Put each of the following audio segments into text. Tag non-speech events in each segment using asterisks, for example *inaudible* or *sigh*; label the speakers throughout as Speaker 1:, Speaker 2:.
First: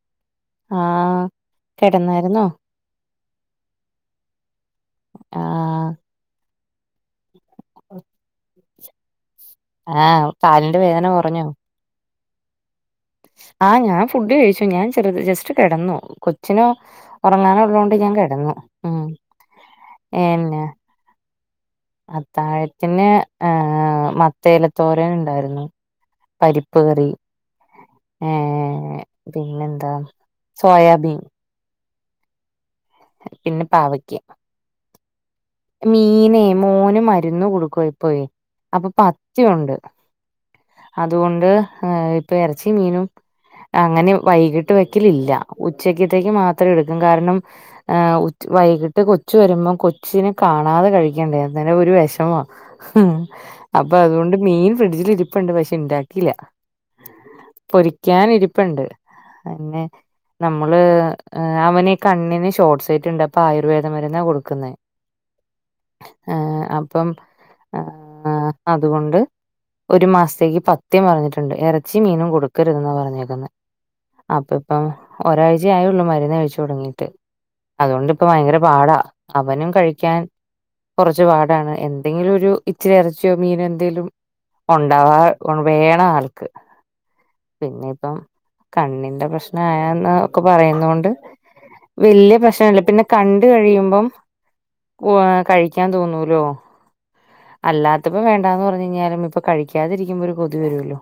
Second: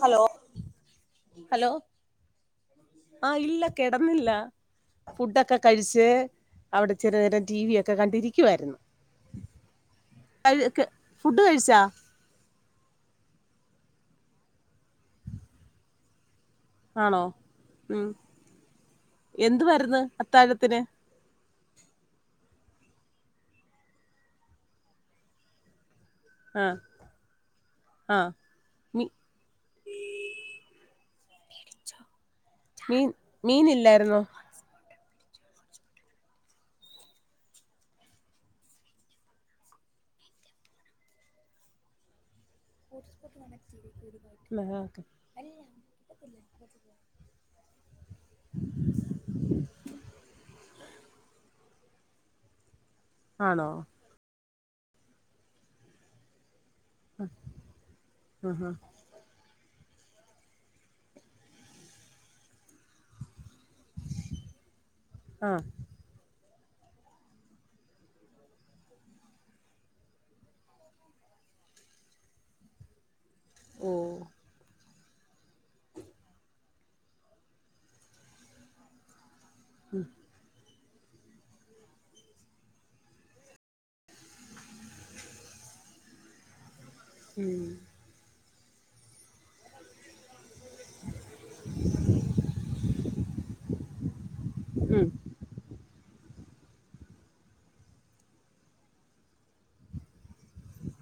Speaker 1: Hello
Speaker 2: ആഹ്
Speaker 1: hello
Speaker 2: കിടന്നായിരുന്നോ
Speaker 1: ആഹ് ഇല്ല കെടന്നില്ല ഫുഡൊക്കെ
Speaker 2: ആഹ്
Speaker 1: കഴിച്ച് അവടെ ഇച്ചിര നേരം ടി വി ഒക്കെ കണ്ടിരിക്കുവാര്ന്നു
Speaker 2: ആഹ് കാലിന്റെ വേദന
Speaker 1: ഫുഡ്
Speaker 2: കൊറഞ്ഞു
Speaker 1: കഴിച്ചാ
Speaker 2: ആഹ് ഞാ ഫുഡ് കഴിച്ചു ഞാൻ ചെറ്ത് ജസ്റ്റ് കെടന്നു കൊച്ചിന്
Speaker 1: ആണോ
Speaker 2: ഒറങ്ങാന് ള്ളോണ്ട്
Speaker 1: ഉം
Speaker 2: ഞാൻ കെടന്നു ഉം
Speaker 1: എന്തുവാരുന്ന്
Speaker 2: ഇന്നെ
Speaker 1: അത്താഴത്തിന്
Speaker 2: അത്താഴത്തിന് ഏഹ് മത്തേലത്തോരന് ണ്ടാര്ന്നു.
Speaker 1: ആഹ്
Speaker 2: പരിപ്പ് കറി
Speaker 1: ആഹ്
Speaker 2: ഏഹ്
Speaker 1: മീ
Speaker 2: പിന്നെന്താ സോയാബീൻ
Speaker 1: മീൻ
Speaker 2: പിന്നെ
Speaker 1: മീൻ ഇല്ലായിരുന്നോ
Speaker 2: മീനേ മോന് മരുന്ന് കൊടുക്കുവാ ഇപ്പോ അപ്പ പത്ത്യോണ്ട് അതുകൊണ്ട് എഹ് ഇപ്പ ഇറച്ചി മീനും അങ്ങനെ വൈകിട്ട് വെക്കലില്ല ഉച്ചക്കത്തേക്ക് മാത്രം എട്ക്കും കാരണം ഏഹ് ഉച് വൈകിട്ട് കൊച്ചു വരുമ്പം കൊച്ചിന് കാണാതെ കഴിക്കണ്ടേ അന്നേരം ഒരു വെഷമാ
Speaker 1: ആണോ
Speaker 2: അപ്പ അതുകൊണ്ട് മീൻ ഫ്രിഡ്ജിൽ ഇരി പ്പ്ണ്ട് പക്ഷെ ണ്ടാക്കീല പൊരിക്കാൻ
Speaker 1: ആഹാ
Speaker 2: ഇരിപ്പ്ണ്ട് പിന്നെ നമ്മള് ഏഹ് അവന് കണ്ണിന് ഷോട്ട്സ് സൈറ്റ്ണ്ട് അപ്പ ആയുർവേദ മര്ന്നാ കൊട്ക്ക്ന്നേ.
Speaker 1: ആഹ്
Speaker 2: ഏഹ് അപ്പം ഏഹ് അതുകൊണ്ട് ഒരു മാസത്തേക്ക് പത്ത്യം പറഞ്ഞിട്ട്ണ്ട് എറച്ചി, മീനും കൊട്ക്കര്തെന്ന് പറഞ്ഞു
Speaker 1: ഓ
Speaker 2: അപ്പ ഇപ്പം ഒരാഴ്ചയായൊള്ളു മര്ന്ന് കഴിച്ചു തൊടങ്ങിട്ട് അതോണ്ടിപ്പ ഭയങ്കര പാടാ അവനും കഴി ക്കാൻ കൊറച്ച് പാടാണ് എന്തെങ്കിലും ഒരു ഇച്ചിര എറച്ചിയോ മീനോ എന്തേലും ഒണ്ടാവാ വേണം ആൾക്ക്
Speaker 1: ഉം
Speaker 2: പിന്നെ പ്പം കണ്ണിന്റെ പ്രശ്നം ന്ന് ഒക്കെ പറയുന്നത് കൊണ്ട് വെല്ല്യേ പ്രശ്നല്ല പിന്നെ കണ്ട് കഴിയുമ്പം
Speaker 1: ഉം
Speaker 2: ഖ്വാ കഴിക്കാൻ തോന്നൂലോ അല്ലാത്തപ്പോ വേണ്ടാന്ന് പറഞ്ഞു കഴിഞ്ഞാലും ഇപ്പൊ കഴിക്കാതിരിക്കുമ്പോൾ ഒരു കൊതി വരൂല്ലേ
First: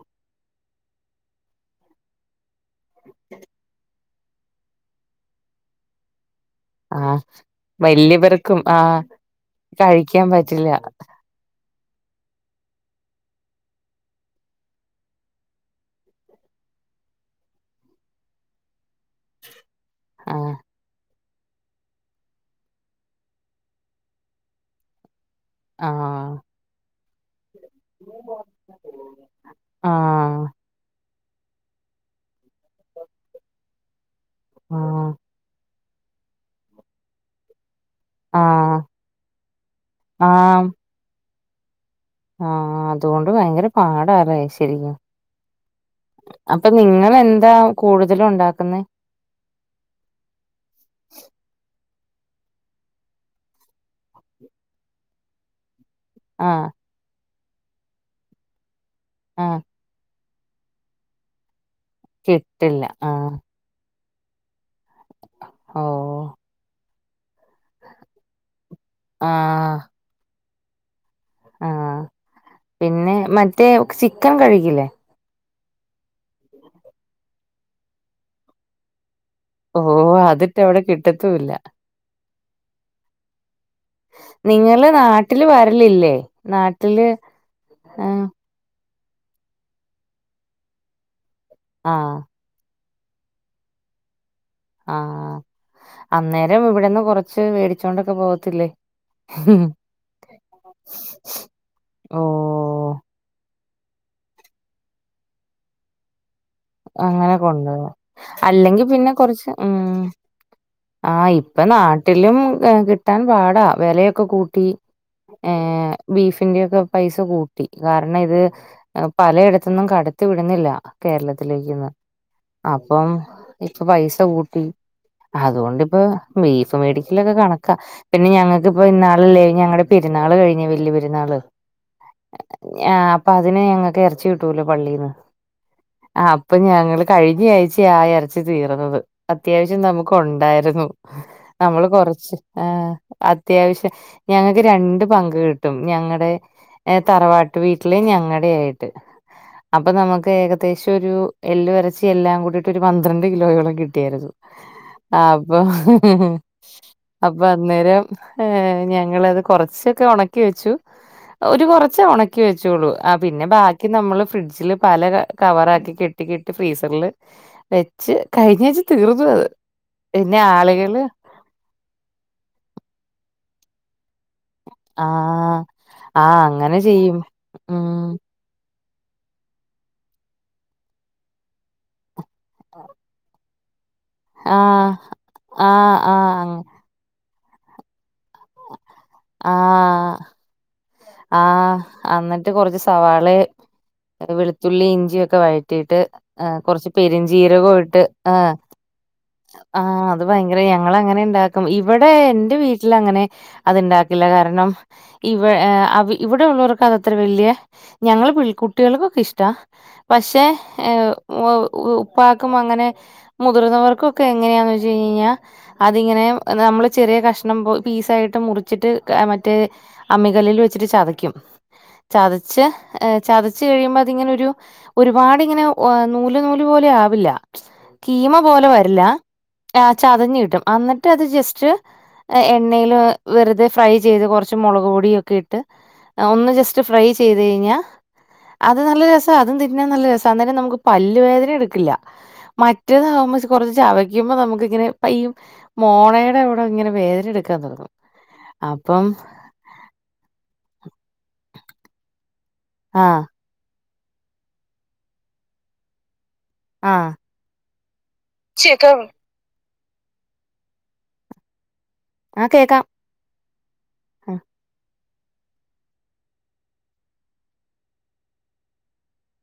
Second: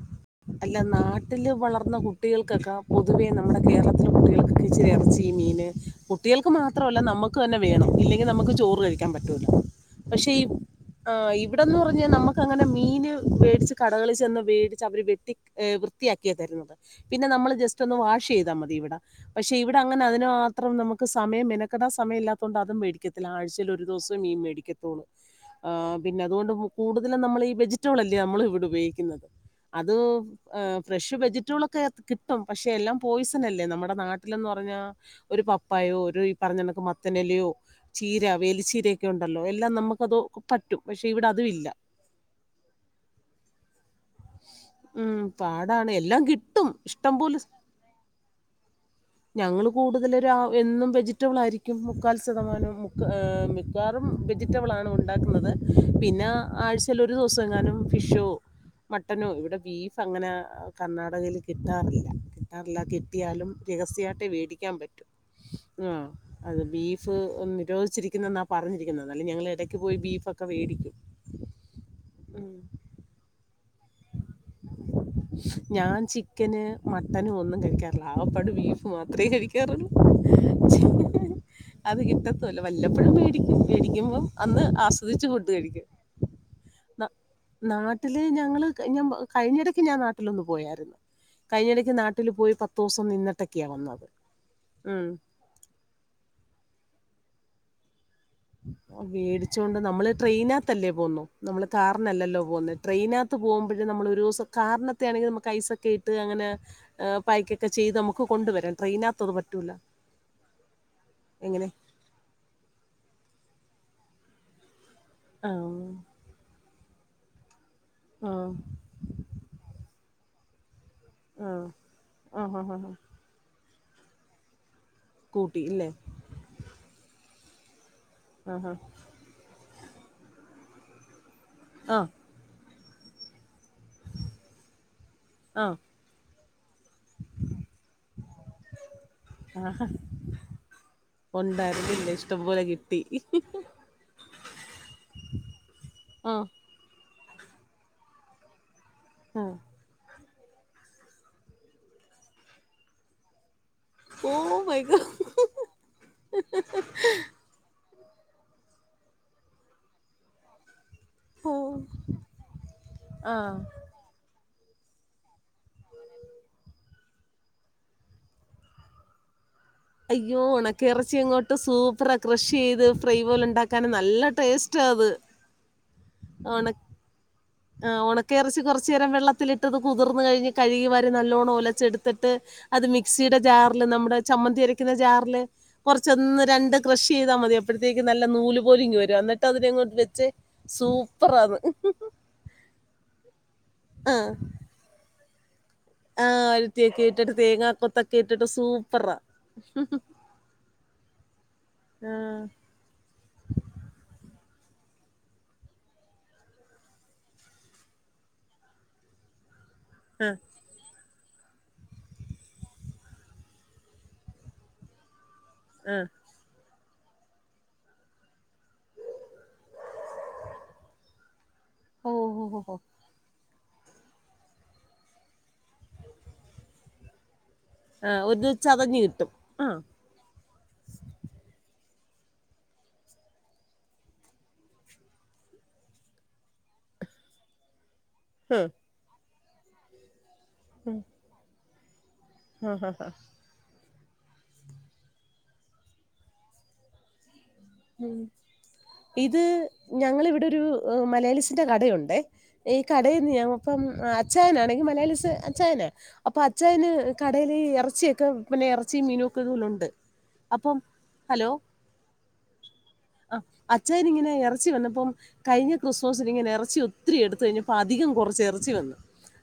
Speaker 1: അല്ല നാട്ടില് വളർന്ന കുട്ടികൾക്കൊക്കെ പൊതുവേ നമ്മുടെ കേരളത്തിലെ കുട്ടികൾക്കൊക്കെ ഇച്ചിരി ഇറച്ചി ഈ മീന് കുട്ടികൾക്ക് മാത്രമല്ല
Speaker 2: ആഹ്
Speaker 1: നമുക്ക് തന്നെ വേണം ഇല്ലെങ്കിൽ നമുക്ക്
Speaker 2: വല്യവർക്കും
Speaker 1: ചോറ്
Speaker 2: ആഹ്
Speaker 1: കഴിക്കാൻ പറ്റില്ല
Speaker 2: കഴിക്കാൻ
Speaker 1: പക്ഷേ ഈ
Speaker 2: പറ്റില്ല
Speaker 1: ഇവിടെന്ന് പറഞ്ഞാൽ നമ്മുക്ക് അങ്ങനെ മീന് മേടിച്ച് കടകളിൽ ചെന്ന് വേടിച്ച് അവര് വ വൃത്തിയാക്കിയാ തരുന്നത് പിന്നെ നമ്മൾ ജസ്റ്റ് ഒന്ന് വാഷ് ചെയ്താൽ മതി ഇവിടെ പക്ഷെ ഇവിടെ അങ്ങനെ അതിന്
Speaker 2: ആഹ്
Speaker 1: മാത്രം നമുക്ക് സമയം മെനക്കിടാൻ സമയമില്ലത്തോണ്ട് അതും മെഡിക്കത്തില്ല ആഴ്ചയിൽ ഒരു ദിവസം മീൻ മേടിക്കത്തുള്ളു ആഹ് പിന്നെ അതുകൊണ്ട് കൂടുതലും നമ്മൾ ഈ വെജ വെജിറ്റബിൾ അല്ലെ നമ്മൾ ഇവിടെ ഉപയോഗിക്കുന്നത് അത്
Speaker 2: ആഹ്
Speaker 1: ഫ്രഷ് വെജിറ്റബിൾ ഒക്കെ കിട്ടും പക്ഷെ എല്ലാം പോയിസൺ അല്ലേ നമ്മുടെ നാട്ട നാട്ടില്ലെന്ന് പറഞ്ഞാ
Speaker 2: ആഹ്
Speaker 1: ഒരു പപ്പായോ ഒരു ഈ പറഞ്ഞ കണക്ക് മത്തനേലയോ ചീര
Speaker 2: ആഹ്
Speaker 1: വേലിച്ചീരയക്കെ ഉണ്ടല്ലോ എല്ലാം നമുക്കത്
Speaker 2: ആഹ്
Speaker 1: പറ്റും പക്ഷെ ഇവിടെ അതും ഇല്ല
Speaker 2: ആഹ് അതുകൊണ്ട് ഭയങ്കര പാടല്ലേ
Speaker 1: ഉം, പാടാണ് എല്ലാം
Speaker 2: അപ്പൊ
Speaker 1: കിട്ടും ഇഷ്ടം
Speaker 2: നിങ്ങളെന്താ കൂടുതലും ഉണ്ടാക്കുന്നേ
Speaker 1: ഞങ്ങള് കൂടുതലും ഒരു എന്നും വെജിറ്റബിൾ ആയിരിക്കും മുക്കാൽ ശതമാനം മിക്ക വാറും വെജിറ്റബിൾ ആണ് ഉണ്ടാക്കുന്നത് പിന്നെ
Speaker 2: ആഹ്
Speaker 1: ആഴ്ചയിൽ ഒരു ദിവസം എങ്ങാനും ഫിഷോ മട്ടനോ ഇവിടെ
Speaker 2: ആഹ്
Speaker 1: ബീഫ് അങ്ങനെ കർണാടകയിൽ കിട്ടാറില്ല കിട്ടാറില്ല
Speaker 2: കിട്ടില്ല ആഹ്
Speaker 1: കിട്ടിയാലും രഹസ്യയ്ട്ടെ മേടിക്കാൻ പറ്റു
Speaker 2: ഓ
Speaker 1: ഉം അത് ബീഫ് ഒന്ന് നിരോധിച്ചിരിക്കുന്നെന്നാണ് പറഞ്ഞിരിക്കുന്നത് അല്ല ഞങ്ങള്
Speaker 2: ആഹ്
Speaker 1: ഇടക്ക് പോയി ബീഫ് ഒക്കെ വേടിക്കും
Speaker 2: ആഹ്
Speaker 1: ഉം
Speaker 2: പിന്നെ മറ്റേ ചിക്കൻ കഴിക്കില്ലേ
Speaker 1: ഞാൻ ചിക്കന് മട്ടനും ഒന്നും കഴിക്കാറില്ല ആകപ്പാട് ബീഫ് മാത്രമേ കഴിക്കു
Speaker 2: ഓ
Speaker 1: കേറും
Speaker 2: അതിട്ട് അവിടെ കിട്ടത്തൂല്ല
Speaker 1: അത് കിട്ടാത്തൂല വല്ലപ്പോഴും മേടിക്കും മേടിക്കുമ്പം അന്ന്
Speaker 2: നിങ്ങള്
Speaker 1: ആസ്വദിച്ച
Speaker 2: നാട്ടില്
Speaker 1: ഫുഡ് കയ്‌ക്കും
Speaker 2: വരലില്ലേ നാട്ടില്
Speaker 1: നാട്ടില്
Speaker 2: ആഹ്
Speaker 1: ഞങ്ങള് ഞാൻ കഴിഞ്ഞിടയ്ക്ക് ഞാൻ നാട്ടിലൊന്ന് പോയായിരുന്നു കഴിഞ്ഞിടക്ക് ഞൻ
Speaker 2: ആഹ്
Speaker 1: നാട്ടിൽ പോയി പത്ത് പത്ത് ദിവസം നിന്നിട്ടൊക്കെയാ വന്നത് ഉം.
Speaker 2: ആഹ് അന്നേരം ഇവിടെന്ന് കുറച്ച് മേടിച്ചോണ്ടൊക്കെ പോ
Speaker 1: മേടിച്ചോണ്ട് നമ്മള് ട്രെയിനകത്തല്ലേ പോന്നു നമ്മള്
Speaker 2: ഓ
Speaker 1: കാറിനല്ലല്ലോ പോന്നത് ട്രെയിനകത്ത് അത്ത് പോകുമ്പോഴും നമ്മൾ ഒരുസം കാറിനകത്താനകിൽ നമുക്ക് ഐസൊക്കെ ഇട്ട് അങ്ങനെ ആ,
Speaker 2: അങ്ങനെ
Speaker 1: പായ്ക്കൊക്കെ
Speaker 2: കൊണ്ടൊരാ
Speaker 1: ചെയ്ത് നമുക്ക് കൊണ്ടുവരാം
Speaker 2: അല്ലെങ്കി പിന്നെ
Speaker 1: ട്രെയിനകത്ത് അത്
Speaker 2: കൊറച്ച് ഉം
Speaker 1: പറ്റൂല
Speaker 2: ആ ഇപ്പൊ
Speaker 1: എങ്ങനെ
Speaker 2: നാട്ട ട്ടിലും കിട്ടാൻ പാടാ വിലയൊക്കെ കൂട്ടി
Speaker 1: ആഹ്
Speaker 2: ഏഹ് ബീഫിൻ്റെയൊക്കെ പൈസ കൂട്ടി കാരണം ഇത്
Speaker 1: ആഹ്
Speaker 2: പലയിടത്തൊന്നും കടത്തി വിടുന്നില്ല കേരള
Speaker 1: ആഹ്
Speaker 2: ത്തിലേക്കും ഒന്നും
Speaker 1: ആഹ് ആഹ് ആഹ്
Speaker 2: അപ്പേം ഇപ്പം പൈസ കൂട്ടി
Speaker 1: കൂട്ടി ഇല്ലേ
Speaker 2: അതോണ്ടിപ്പം ബീഫ് മേടിക്കലൊക്കെ കണക്കാ പിന്നെ
Speaker 1: ആഹ്
Speaker 2: ഞങ്ങൾക്ക് ഇപ്പൊ ഇന്നാളല്ലേ ഞങ്ങളുടെ പെരുന്നാള് കഴിഞ് വല്യയ പെരുന്നാള്
Speaker 1: ആഹ്
Speaker 2: അപ്പൊ അതിന് ഞങ്ങൾക്ക് ഇറച്ചി കിട്ടൂല്ലോ പള്ളിന്ന്
Speaker 1: ആഹ്
Speaker 2: ആ അപ്പൊ ഞങ്ങള് കഴിഞ്ഞ ആഴ്ച്ചയാ ആ ഇറച്ചി തീർന്നത്
Speaker 1: ആഹ്
Speaker 2: അത്യാവശ്യം
Speaker 1: ആഹ്
Speaker 2: നമ്മുക്ക് ഉണ്ടായിരുന്നു നമ്മള്
Speaker 1: ഉണ്ടായിരുന്നില്ല
Speaker 2: കൊറച്ച്
Speaker 1: ഇഷ്ടം പോലെ
Speaker 2: ആ
Speaker 1: കിട്ടി
Speaker 2: അത്യാവശ്യം ഞങ്ങൾക്ക് രണ്ട് പങ്ക് കിട്ടും ഞങ്ങളുടെ
Speaker 1: ആഹ്
Speaker 2: തറവാട്ട് വീട്ടില് ഞങ്ങളുടെ ആയിട്ട്
Speaker 1: ആഹ്
Speaker 2: അപ്പൊ നമുക്ക് ഏക ദേശം ഒരു എല്ല് കുറച്ച് എല്ലാം കൂടിയിട്ട് ഒരു പന്ത്രണ്ട് കിലോയോളം കി കിട്ടിയാരുന്
Speaker 1: ഓ മൈ ഗോഡ്
Speaker 2: ആ അപ്പൊ അപ്പൊ അന്നേരം ഞങ്ങളത് കൊറച്ചൊക്കെ ഉണക്കി വെച്ചു ഒരു
Speaker 1: ഓഹ്
Speaker 2: കുറച്ച് ഉണക്കി വെച്ചോളു ആ പിന്നെ
Speaker 1: ആഹ്
Speaker 2: ബാക്കി നമ്മള് ഫ്രിഡ്ജില് പല കവറ ആക്കി കെട്ടി കെട്ടി ഫ്രീസറില് വെച്ച് കഴിഞ്ഞ ആഴ്ച്ച തീർന്നു അത് പിന്നെ
Speaker 1: അയ്യോ ഉണക്ക
Speaker 2: ആളുകള്
Speaker 1: ഇറച്ചി ഇങ്ങോട്ട് സൂപ്പറാ കൃഷ് ചെയ്ത് ഫ്രൈ പോലെ ഉണ്ടാക്കാന്‌ നല്ല ടേസ്റ്റ് റ്റാ അത്
Speaker 2: ആഹ് ആഹ് അങ്ങനെ
Speaker 1: ഒണക്ക
Speaker 2: ചെയ്യും
Speaker 1: ആ
Speaker 2: ഉം
Speaker 1: ഒണ കറിച്ച് കുറച്ച നേരം വെള്ളത്തിലിട്ടത് കുതിർന്ന് കഴിഞ്ഞ് കഴുകി വരി നല്ലോണ്ണം ഒലച്ചടുത്ത് ത്ത്ട്ട് അത് മിക്സിടെ ജാറിൽ നമ്മുടെ ചമ്മന്തി
Speaker 2: ആഹ്
Speaker 1: അരക്കുന്ന ജാറില്
Speaker 2: ആഹ്
Speaker 1: കുറച്ച്
Speaker 2: ആഹ്
Speaker 1: ഒന്ന്
Speaker 2: അങ്ങ
Speaker 1: രണ്ട് ക്രഷ് ചെയ്താൽ മതി അപ്പോഴത്തേക്കും നല്ല നൂല് പോലെ വരും എന്നിട്ട് അതിനങ്ങോട്ട്
Speaker 2: ആഹ്
Speaker 1: വെച്ച് സൂപ്പ്
Speaker 2: ആഹ് എന്നിട്ട് കുറച്ച് സവാള
Speaker 1: ആ
Speaker 2: വെളുത്തുള്ളി ഇഞ്ചിഒക്കെ വഴ റ്റിയിട്ട് ആ കുറച്ച്
Speaker 1: അരുത്തിയൊക്കെ ഇട്ടിട്ട്
Speaker 2: പെരിഞ്ചീരകം ഇട്ട്
Speaker 1: തേങ്ങാക്കൊത്തൊക്കെ ഇട്ടിട്ട്
Speaker 2: ആഹ്
Speaker 1: സൂപ്പറാ
Speaker 2: ആഹ അത് ഭയങ്കരം ഞങ്ങള് അങ്ങനെ ഇണ്ടാക്കും ഇവിടെ
Speaker 1: ആ
Speaker 2: എന്റെ വീ ട്ട്ല് അങ്ങനെ അത്ണ്ടാക്കില്ല കാരണം ഇവ ഏഹ് അവി ഇവിടെ ഉള്ളവർക്ക് അത്ര വലിയ ഞങ്ങൾ കുട്ടികൾക്കൊക്കെ ഇഷ്ട പക്ഷേ ഏഹ് വ ഉപ്പാക്കും അങ്ങനെ മുതിർന്നവർക്കും ഒക്കെ എങ്ങനെയാന്ന് വെച്ച് കഴിഞാ
Speaker 1: ആ
Speaker 2: അതിങ്ങനെ നമ്മള് ചെറിയ കഷ്ണം പോ പീസായിട്ട് മുറിച്ചിട്ട് മറ്റേ അമ്മികല്ലില് ഇച്ചിരിച് ചതക്കും
Speaker 1: ഓ ഓ, ഓ,
Speaker 2: ചതച്ച്
Speaker 1: ഓ.
Speaker 2: ഏ ചതച്ചു കഴിയുമ്പോ അതിങ്ങനെ ഒരുപാടി ഇങ്ങനെ ഓ നൂല് നൂല് പോലെ ആവില്ല
Speaker 1: ആ,
Speaker 2: കീമ
Speaker 1: ഒരു
Speaker 2: പോലെ
Speaker 1: ചതഞ്ഞ്
Speaker 2: വരില്ല
Speaker 1: കിട്ടും
Speaker 2: ആ ചതഞ് കിട്ടും എന്നിട്ട് അത് ജസ്റ്റ് എണ്ണയിൽ വെറുതെ ഫ്രൈ ചെയ്ത് കുറച്ച് മുളക് പൊടിയൊക്കെ ഇട്ട് ഒന്ന് ജസ്റ്റ് ഫ്രൈ ചെയ്ത് കഴിഞ്ഞാ
Speaker 1: ഹ്,
Speaker 2: അത് നല്ല രസാ അതും തിന്നാൻ നല്ല രസ അപ്പോ അന്നേരം നമുക്ക് പല്ല് വേദന എടുക്കില്ല
Speaker 1: ഹ, ഹ, ഹ.
Speaker 2: മറ്റേതാകുമ്പോ കുറച്ച് ചവയ്ക്കുമ്പോ നമുക്ക് ഇങ്ങനെ പയ്യ മോണയുടെ ഇവിടെ ഇങ്ങനെ വേദന എടു ഒക്ക തുടങ്ങും അപ്പം
Speaker 1: ഇത് ഞങ്ങളിവിടെ ഒരു മലയാളിസിന്റെറെ കടയുണ്ട് ഈ കടയിൽ
Speaker 2: ആഹ്
Speaker 1: നിന്ന് ഞാൻ അപ്പം അച്ചഛാനൻ ആണെ മലയാളിസ് അച്ചായനാ അപ്പൊ അ അച്ചായന്
Speaker 2: ആഹ്
Speaker 1: കടയിൽ ഇറച്ചിയൊക്കെ പിന്നെ ഇറച്ചി
Speaker 2: കേക്കാവോ
Speaker 1: മീനും ത്ത്ലുണ്ട് അപ്പം ഹലോ
Speaker 2: ആഹ് കേക്കാം
Speaker 1: ആഹ് അച്ചായാൻ ഇങ്ങനെ ഇറച്ചി വന്നപ്പം കഴിഞ്ഞ ക്രിസ്മസിൽ ഇങ്ങനെ ഇറച്ചി ഒത്തിരി എടുത്ത കഴിഞ്ഞപ്പോ അധികം കുറച്ച് ഇറച്ചി വന്നു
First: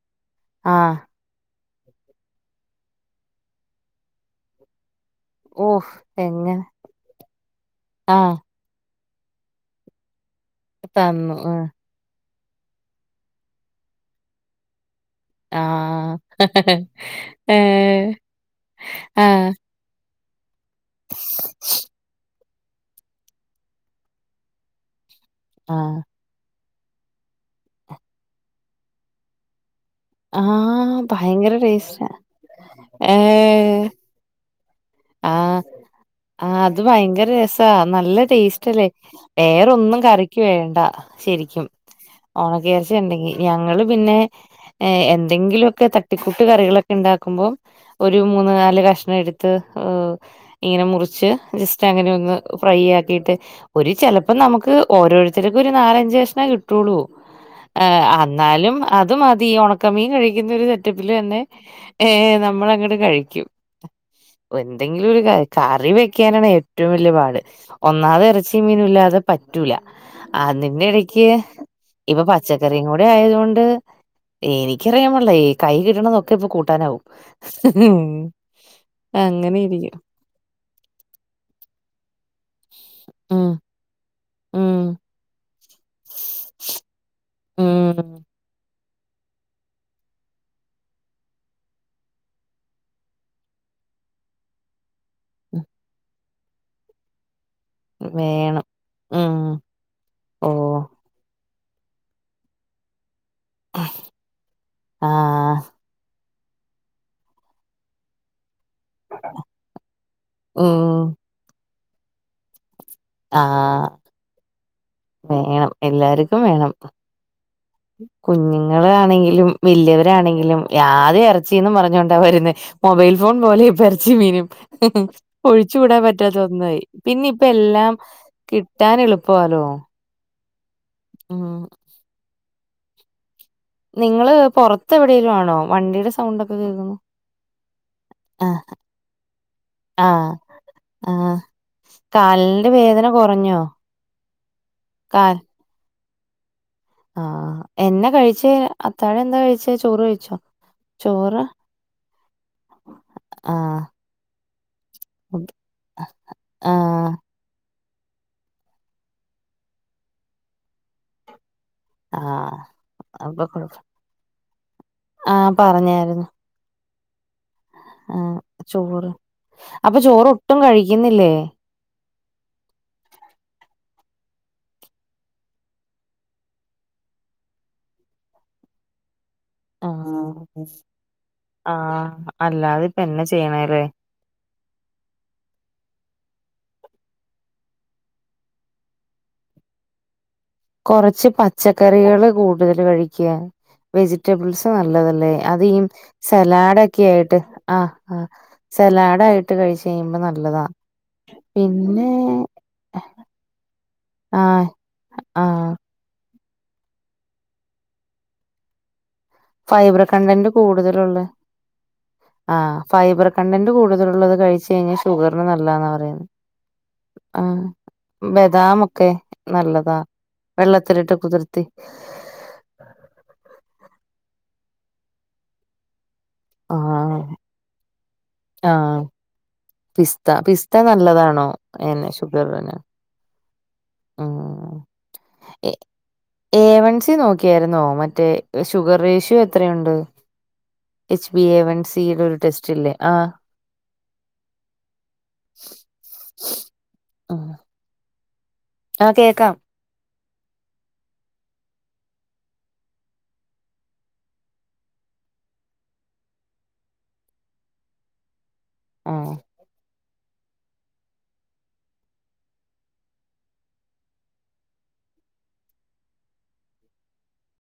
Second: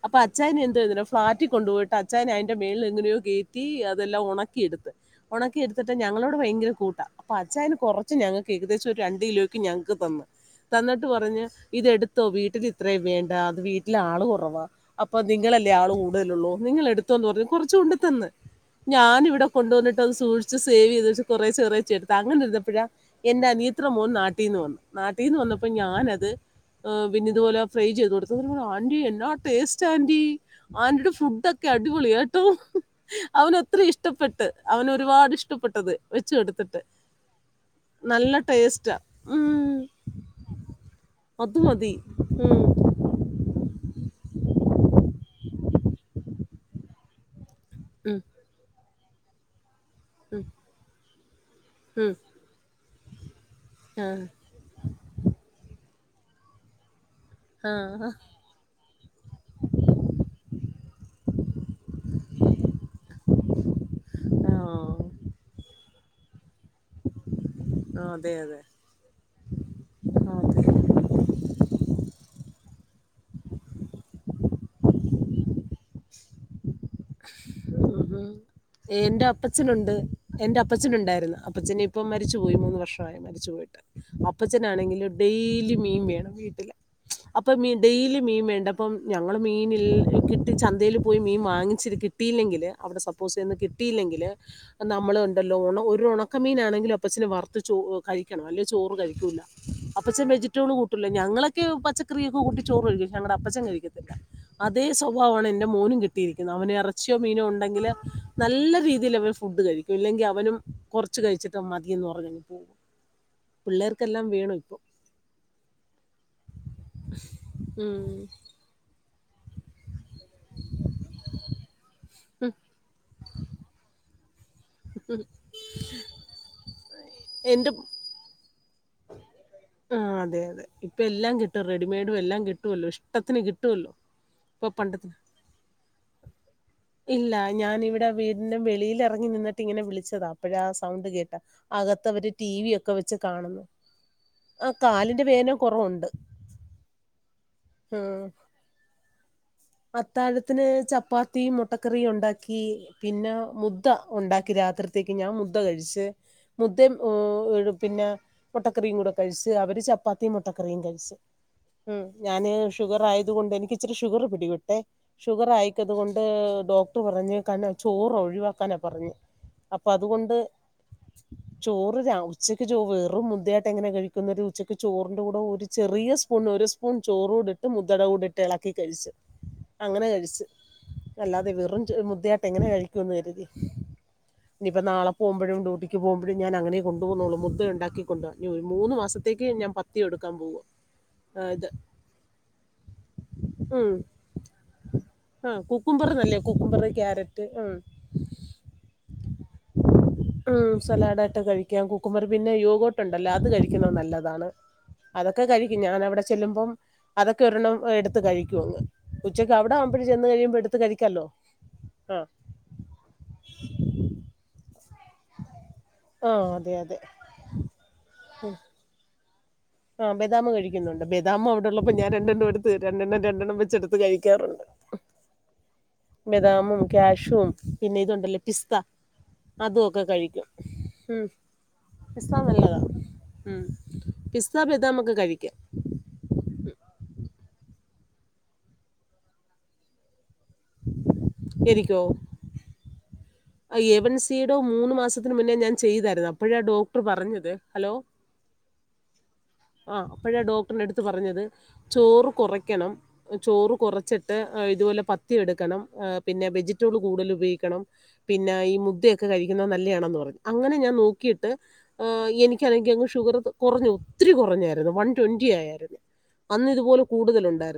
Speaker 1: അപ്പൊ അച്ചായൻ എന്തോ
Speaker 2: ആഹ്
Speaker 1: *unintelligible* ഫ്ളാറ്റിൽ കൊണ്ടുപോയിട്ട് അച്ചായൻ അതിൻന്റെ മുകളിൽ എങ്ങനെയോ കേറ്റി അതെല്ലാം ഉണക്കിയെടുത്ത് ഉണക്കി
Speaker 2: ഓഹ്
Speaker 1: എടുത്തിട്ട് ഞങ്ങളോട്
Speaker 2: എങ്ങനെ
Speaker 1: ഭയങ്കര കൂട്ട അപ്പ അച്ചായൻ കുറച്ച്
Speaker 2: ആഹ്
Speaker 1: ഞങ്ങക്ക് ഏകദേശം ഒരു രണ്ട് കിലോക്ക് ഞക്ക് തന്ന തന്നിട്ട്
Speaker 2: തന്നു
Speaker 1: പറഞ്
Speaker 2: ആഹ്
Speaker 1: ഇത് എടുത്ത് ത്തോ വീട്ടിൽ ഇത്രയും വേണ്ട അത് വീട്ടില ആള് കുറവാ അപ്പൊ നിങ്ങളല്ലേ ആള്
Speaker 2: ആഹ്
Speaker 1: കൂടുതലള്ളൂ നിങ്ങ എടുത്തോന്ന് പറഞ്ഞഞ് കുറച്ച് കൊണ്ട്
Speaker 2: ഏഹ്
Speaker 1: തന്ന് ഞാനിവിടെ
Speaker 2: ആഹ്
Speaker 1: കൊണ്ടുവന്നിട്ട്ത് അത് സൂ ക്ഷിച്ച് സേവ് ചെയ്ത് കൊറേ ച്ചെ കൊറെ ച്ചെ ചേടുത്ത അങ്ങനെ ഇരുന്നപ്പോഴാ എന്റെ അനിയത്തി ടെ മോൻ നാട്ടീന്ന് വന്നു നാട്ടിന്ന് വന്നപ്പോൾ
Speaker 2: ആഹ്
Speaker 1: ഞാനത് പിന്ന ഇതുപോലെ ഫ്രൈ ചെയ്ത് കൊടുത്തു ആൻന്റി എന്നാ ടേസ് റ്റ ആന്റി
Speaker 2: ആഹ്
Speaker 1: ആന്റിയുടെ ഫുഡ്
Speaker 2: ഭയങ്കര
Speaker 1: ഒക്കെ
Speaker 2: ടേസ്റ്റാ
Speaker 1: അടിപൊളിയ കേട്ടോ അവന അത്ര
Speaker 2: ഏഹ്
Speaker 1: ഇഷ് ഇഷ്ടപ്പെട്ട് അവന് ഒരുപാട്
Speaker 2: ആഹ്
Speaker 1: ഇഷ്ടപ്പെട്ടത് വെച്ച്
Speaker 2: ആഹ്
Speaker 1: കൊടുത്തിട്ട്
Speaker 2: അത് ഭയങ്കര രസ നല്ല ടേസ്റ്റ് അല്ലേ
Speaker 1: ടേസ്റ്റാ ഉം,
Speaker 2: വേറൊന്നും കറിക്ക് വേണ്ട
Speaker 1: അത്
Speaker 2: ശരിക്കും
Speaker 1: മതി ഉം,
Speaker 2: ഓണക്കയർച്ചിഉണ്ടെങ്കി ഞങ്ങള് പിന്നെ എ എന്തെങ്കിലുമൊക്കെ തട്ടിക്കൂട്ട് കറികളൊക്കെ ഉണ്ടാക്കുമ്പോൾ
Speaker 1: ഉം,
Speaker 2: ഒരു മൂന്ന് നാല് കഷണം എടുത്ത്
Speaker 1: ഉം,
Speaker 2: ഇങ്ങനെ മുറിച്ച് ജസ്റ്റ് അങ്ങനെ
Speaker 1: ഉം.
Speaker 2: ഒന്ന് ഫ്രൈ ആക്കിട്ട് ഒരു
Speaker 1: ആ,
Speaker 2: ചിലപ്പോം നമുക്ക് ഓരോരുത്തർക്കും ഒരു നാലഞ്ച് കഷ്ണം കിട്ടുള്ളൂ
Speaker 1: ആ, ആ.
Speaker 2: എന്നാലും അത് മതി ഉണക്കമീൻ കഴിക്കുന്ന ഒരു സെറ്റപ്പിൽ തന്നെ ഏഹ നമ്മള അങ്ങോട്ട് കഴിക്കും എന്തെങ്കിലും ഒരു ക കറി വെക്കാനാണ് ഏറ്റവും വല്യ പാട്
Speaker 1: ആ,
Speaker 2: ഒന്നാത്
Speaker 1: അതെ അതെ
Speaker 2: എറച്ചിം മീനും ഇല്ലാതെ പറ്റൂല
Speaker 1: അതെ
Speaker 2: അതിന്റെ എടയ്ക്ക് ഇപ്പൊ പച്ചക്കറിം കൂടെ ആയതോണ്ട് എനിക്കറിയാൻപാടില്ല കൈ കിട്ടണതൊക്കെ ഇപ്പൊ കൂട്ടാനാവും
Speaker 1: ഉം എന്റെ
Speaker 2: അങ്ങനെ
Speaker 1: അപ്പച്ചനുണ്ട്
Speaker 2: ഇരിക്കും.
Speaker 1: എന്റെ അപ്പച്ചനുണ്ടായിരുന്നു അപ്പച്ചന് ഇപ്പം മരിച്ചു പോയി മൂന്ന് വർഷമായി മരിച്ചു
Speaker 2: ഉം
Speaker 1: പോയിട്ട്
Speaker 2: ഉം
Speaker 1: അപ്പച്ചനാണെങ്കില് ഡെയിലി മീൻ വേണം വീട്ടില് അപ്പൊ മീൻ
Speaker 2: ഉം
Speaker 1: ഡെയിലി മീൻ വേണ്ട പ്പം ഞങ്ങള് മീനിൽ കിട്ടി ചന്തയില് പോയി മീൻ വാങ്ങിച്ചിട്ട് കിട്ടി ട്ടീല്ലെങ്കില് അവിടെ സപ്പോസ് ഇന്ന് കിട്ടിയില്ലെങ്കില് നമ്മള് ഉണ്ടല്ലോ ഉണ ഒരു ഒണക്കമീനാണെങ്കിലും അപ്പച്ചന് വറുത്ത് ചോ കഴിക്കണം
Speaker 2: വേണം.
Speaker 1: അല്ലേ ചോറ്
Speaker 2: ഉം
Speaker 1: കഴിക്കൂല്ല അപ്പച്ചൻ വെജിറ്റബിൾ
Speaker 2: ഓഹ്
Speaker 1: കൂട്ടൂല ഞങ്ങളൊക്കെ പച്ചക്കറിയൊക്കെ കൂട്ടി ചോറ് കഴിയ്ക്കും ഞങ്ങടെ അപ്പച്ചൻ കഴിക്കത്തില്ല അതേ സ്വഭാവാണ്
Speaker 2: ആഹ്
Speaker 1: എന്റെ മോനും കിട്ടിയിരിക്കുന്നെ അവനെ എർ റച്ചിയോ മീനോ ഉണ്ടെങ്കില് നല്ല രീതിയില് അവൻ ഫുഡ് കഴിക്കും ഇല്ലെങ്കിൽ അവനും
Speaker 2: ഉം
Speaker 1: കുറച്ച് കഴിച്ചിട്ട ട്ട് മതിയന്ന് പറഞ്ഞങ് പോകും
Speaker 2: ആഹ്
Speaker 1: എല്ലാം വേണം ഇപ്പൊ
Speaker 2: വേണം എല്ലാർക്കും വേണം ഇപ്പം
Speaker 1: ഉ *inaudible*
Speaker 2: കുഞ്ഞുങ്ങളാണെങ്കിലും വല്യവരാണെങ്കിലും ആദ്യം ഇറച്ചിന്നും പറഞ്ഞോണ്ട ണ്ടാ വരുന്നെ
Speaker 1: ഹും.
Speaker 2: മൊബൈൽ ഫോൺ പോലെയാ ഇപ്പൊ എറച്ചിം മീനും ഒഴിച്ച് കൂടാൻ പറ്റാത്ത ഒന്നായി
Speaker 1: എൻ്റെ
Speaker 2: പിന്നിപ്പെല്ലാം കിട്ടാനെളുപ്പവാല്ലോ
Speaker 1: ആഹ് അതെ അതെ ഇപ്പെല്ലാം കിട്ടും റെഡിമെയ്ഡും എല്ലാം കിട്ടുമല്ലോ ഇഷ്ട്ട ട്ടത്തിന് കിട്ടുമല്ലോ
Speaker 2: നിങ്ങള്
Speaker 1: ഇപ്പൊ
Speaker 2: പൊറത്ത്
Speaker 1: പണ്ടത്തെ
Speaker 2: എവിടേലും ആണോ വണ്ടിയുടെ സൗണ്ട് ഒക്കെ കേൾക്കുന്നു
Speaker 1: ഇല്ല ഞാനിവിടെ വി പിന്നെ
Speaker 2: ആഹ്
Speaker 1: വെളിയില് എറങ്ങി നിന്നിട്ട് ഇങ്ങനെ വിളിച്ചതാ
Speaker 2: ആഹ്
Speaker 1: അപ്പഴ സൗണ്ട്
Speaker 2: ആഹ്
Speaker 1: കേട്ടെ അകത്തവര് ടി
Speaker 2: കാലിന്റെ
Speaker 1: വി ഒക്കെ
Speaker 2: വേദന
Speaker 1: വെച്ച്
Speaker 2: കൊറഞ്ഞോ
Speaker 1: കാണുന്നു ആഹ് കാലിന്റെ
Speaker 2: കാൽ
Speaker 1: വേദന കൊറവുണ്ട്
Speaker 2: ആഹ് എന്ന കഴിച്ചേ അത്താഴെന്താ കഴിച്ചേ ചോറ് കഴിച്ചോ
Speaker 1: അത്താഴത്തിന്
Speaker 2: ചോറ്
Speaker 1: ചപ്പാത്തിയും മുട്ടക്കറിയും ഉണ്ടാക്കി പിന്നെ
Speaker 2: ആഹ്
Speaker 1: മുദ്ദ ഒണ്ടാക്കി രാത്രിത്തേക്ക് ഞാൻ മുദ്ദ കഴിച്ച് മുദ്ദേം
Speaker 2: ആഹ്
Speaker 1: ഒരു പിന്നെ മൊട്ടക്കറിയും കൂടെ കഴിച്ച് അവര് ചപ്പാത്തിയും മൊട്ടക്കറിയും കഴിച്ച് ഉം ഞാന്
Speaker 2: ആഹ്
Speaker 1: ഷുഗർ ആയത്
Speaker 2: അപ്പൊ
Speaker 1: കൊണ്ട്
Speaker 2: കൊഴപ്പം
Speaker 1: എനിക്കിച്ചിരി ഷുഗറ് പിടി പെട്ടെ ഷുഗർ
Speaker 2: ആഹ്
Speaker 1: ആയിക്കതുകൊണ്ട്
Speaker 2: പറഞ്ഞായിരുന്നു
Speaker 1: ഡോക്ടർ പറഞ്ഞേക്കാണ്
Speaker 2: ആഹ്
Speaker 1: ചോറൊഴിവാക്കാനാ
Speaker 2: ചോറ്
Speaker 1: പറഞ്ഞേ
Speaker 2: അപ്പൊ ചോറ്
Speaker 1: അപ്പതുകൊണ്ട്
Speaker 2: ഒട്ടും കഴിക്കുന്നില്ലേ
Speaker 1: ചോറ് ര ഉച്ചക്ക് ചോ വെറും മുദ്ദയായിട്ട് എങ്ങനെ കഴിക്കുന്നെ ഒരു ഉച്ചയ്ക്ക് ചോറിൻ്റെ കൂടെ ഒരു ചെറിയ സ്പൂൺ ഒരു സ്പൂൺ ചോറൂടെ ഇട്ട് മുദട കൂടിട്ട് എളക്കി കഴിച്ചു അങ്ങനെ കഴിച്ച്
Speaker 2: ആഹ്
Speaker 1: അല്ലാതെ വെറും
Speaker 2: ആഹ്
Speaker 1: മുദ്ധയായിട്ട് എങ്ങനെ
Speaker 2: അല്ലാതെ ഇപ്പ
Speaker 1: കഴിക്കൂന്ന്
Speaker 2: എന്നാ
Speaker 1: കരുതി
Speaker 2: ചെയ്യണല്ലേ
Speaker 1: ഇഞ്ഞിപ്പോ നാളെ പോകുമ്പഴും ഡ്യൂട്ടിക്ക് പോകുമ്പഴും ഞാനങ്ങന കൊണ്ട് പോകുന്നൊള്ളൂ മുദ്ദ ഉണ്ടാക്കി കൊണ്ട്പോവാ ഇഞ്ഞി ഒരു മൂന്ന് മാസത്തേക്ക് ഞാ ത്തിയെടുക്കൻ പോവാ
Speaker 2: കൊറച്ച്
Speaker 1: ഇത്
Speaker 2: പച്ചക്കറികള് കൂടുതല് കഴിയ്ക്ക
Speaker 1: ഉം
Speaker 2: വെജി റ്റബിൾസ് നല്ലതല്ലേ
Speaker 1: ആ
Speaker 2: അതി
Speaker 1: കുക്കുംബർ നല്ലേ കുക്കുംബർ
Speaker 2: സലാഡക്കെ ആയിട്ട്
Speaker 1: ക്യാരറ്റ് ഉം
Speaker 2: ആഹ് ആഹ് സലാഡായിട്ട് കഴിച്ച് കഴിയുമ്പോ നല്ലതാ പിന്നെ
Speaker 1: യോഗട്ടുണ്ടല്ലോ അത് കഴിക്കുന്നത് നല്ലതാണ്
Speaker 2: ആഹ്
Speaker 1: അതൊക്കെ
Speaker 2: ആഹ്
Speaker 1: കഴിക്കും ഞാനവിടെ ചെല്ലുമ്പം അതൊക്കെ ഒരെണ്ണം എടുത്ത് കഴിയ്ക്കും അങ്ങ് ഉച്ചക്ക് അവിടെ
Speaker 2: ഫൈബർ
Speaker 1: ആവുമ്പോഴ് ചെന്ന്
Speaker 2: കണ്ടന്റ്
Speaker 1: കഴിയുമ്പോ എടുത്ത്
Speaker 2: കൂടുതലുള്ള
Speaker 1: കഴിക്കാല്ലോ
Speaker 2: ആഹ് ഫൈബർ കണ്ടന്റ് കൂടുതലുള്ളത് കഴിച്ച് കഴിഞ്ഞ ഷുഗറിന് നല്ലാന്ന പറയുന്നെ
Speaker 1: ആഹ് അതെ അതെ
Speaker 2: ആഹ് ബദാമൊക്കെ നല്ലതാ
Speaker 1: ആഹ് ബദാമ് കഴിക്കുന്നുണ്ട്
Speaker 2: വെള്ളത്തിലിട്ട്
Speaker 1: ബദാമ്
Speaker 2: കുതിർത്തി
Speaker 1: അവിടൊള്ളപ്പോ ഞാൻ രണ്ടെണ്ണേടുത്ത് രണ്ടെണ്ണം രണ്ടെണ്ണം വെച്ച് എടുത്ത് കഴിക്കാറുണ്ട് ബദാമും
Speaker 2: ആഹ്
Speaker 1: കാഷ്യും പിന്നെ ഇതുണ്ടല്ലോ പിസ്ത
Speaker 2: ആഹ്
Speaker 1: അതുവൊക്കെ
Speaker 2: പിസ്ത
Speaker 1: കഴിക്കും
Speaker 2: പിസ്ത
Speaker 1: ഉം
Speaker 2: നല്ലതാണോ എന്നെ
Speaker 1: പിസ്ത
Speaker 2: ഷുഗറിന്
Speaker 1: നല്ലതാ ഉം പിസ്ത ബദാമൊക്കെ കഴിക്കാം
Speaker 2: ഏവൺ സി നോക്കിയായിരുന്നോ മറ്റേ ഷുഗർ റേഷ്യോ എത്രയുണ്ട് എച്ച് ബി എ വൺ സിൽ ഒരു ടെസ്റ്റ് ഇല്ലേ ആ
Speaker 1: ആ് എവൻ സിയുടെോ മൂന്ന് മാസത്തിന് മുന്നേ ഞാൻ ചെയ്തായിരുന്നു അപ്പോഴാ ഡോക്ടർ
Speaker 2: ഉം
Speaker 1: പറഞ്ഞത് ഹലോ
Speaker 2: ആഹ് കേക്കാം
Speaker 1: ആഹ് അപ്പോഴാ ഡോക്ടറ് എന്റെടുത്ത് പറഞ്ഞത് ചോറ് കുറയ്ക്കണം ചോറ് കുറച്ചിട്ട് ഇതുപോലെ പത്തിയ എടുക്കണം പിന്നെ വെജിറ്റബിൾ കൂടുതൽ ഉപയോഗിക്കണം പിന്നെ ഈ മുദ്ദയൊക്കെ
Speaker 2: ആഹ്
Speaker 1: കഴിക്കുന്നത് നല്ലയാണെന്ന് പറഞ്ഞഞ് അങ്ങനെ ഞാൻ നോക്കിയിട്ട് ആഹ് എനിക്ക് അല്ലെങ്കിൽ അങ്ങ് ഷുഗർ കുറഞ്ഞു ഒത്തിരി കുറഞ്ഞായിരുന്നു വൺ ട്വന്റി ആയയിരുന്നു അന്ന് ഇതുപോലെ കൂടുതല് ഉണ്ടായിരുന്നു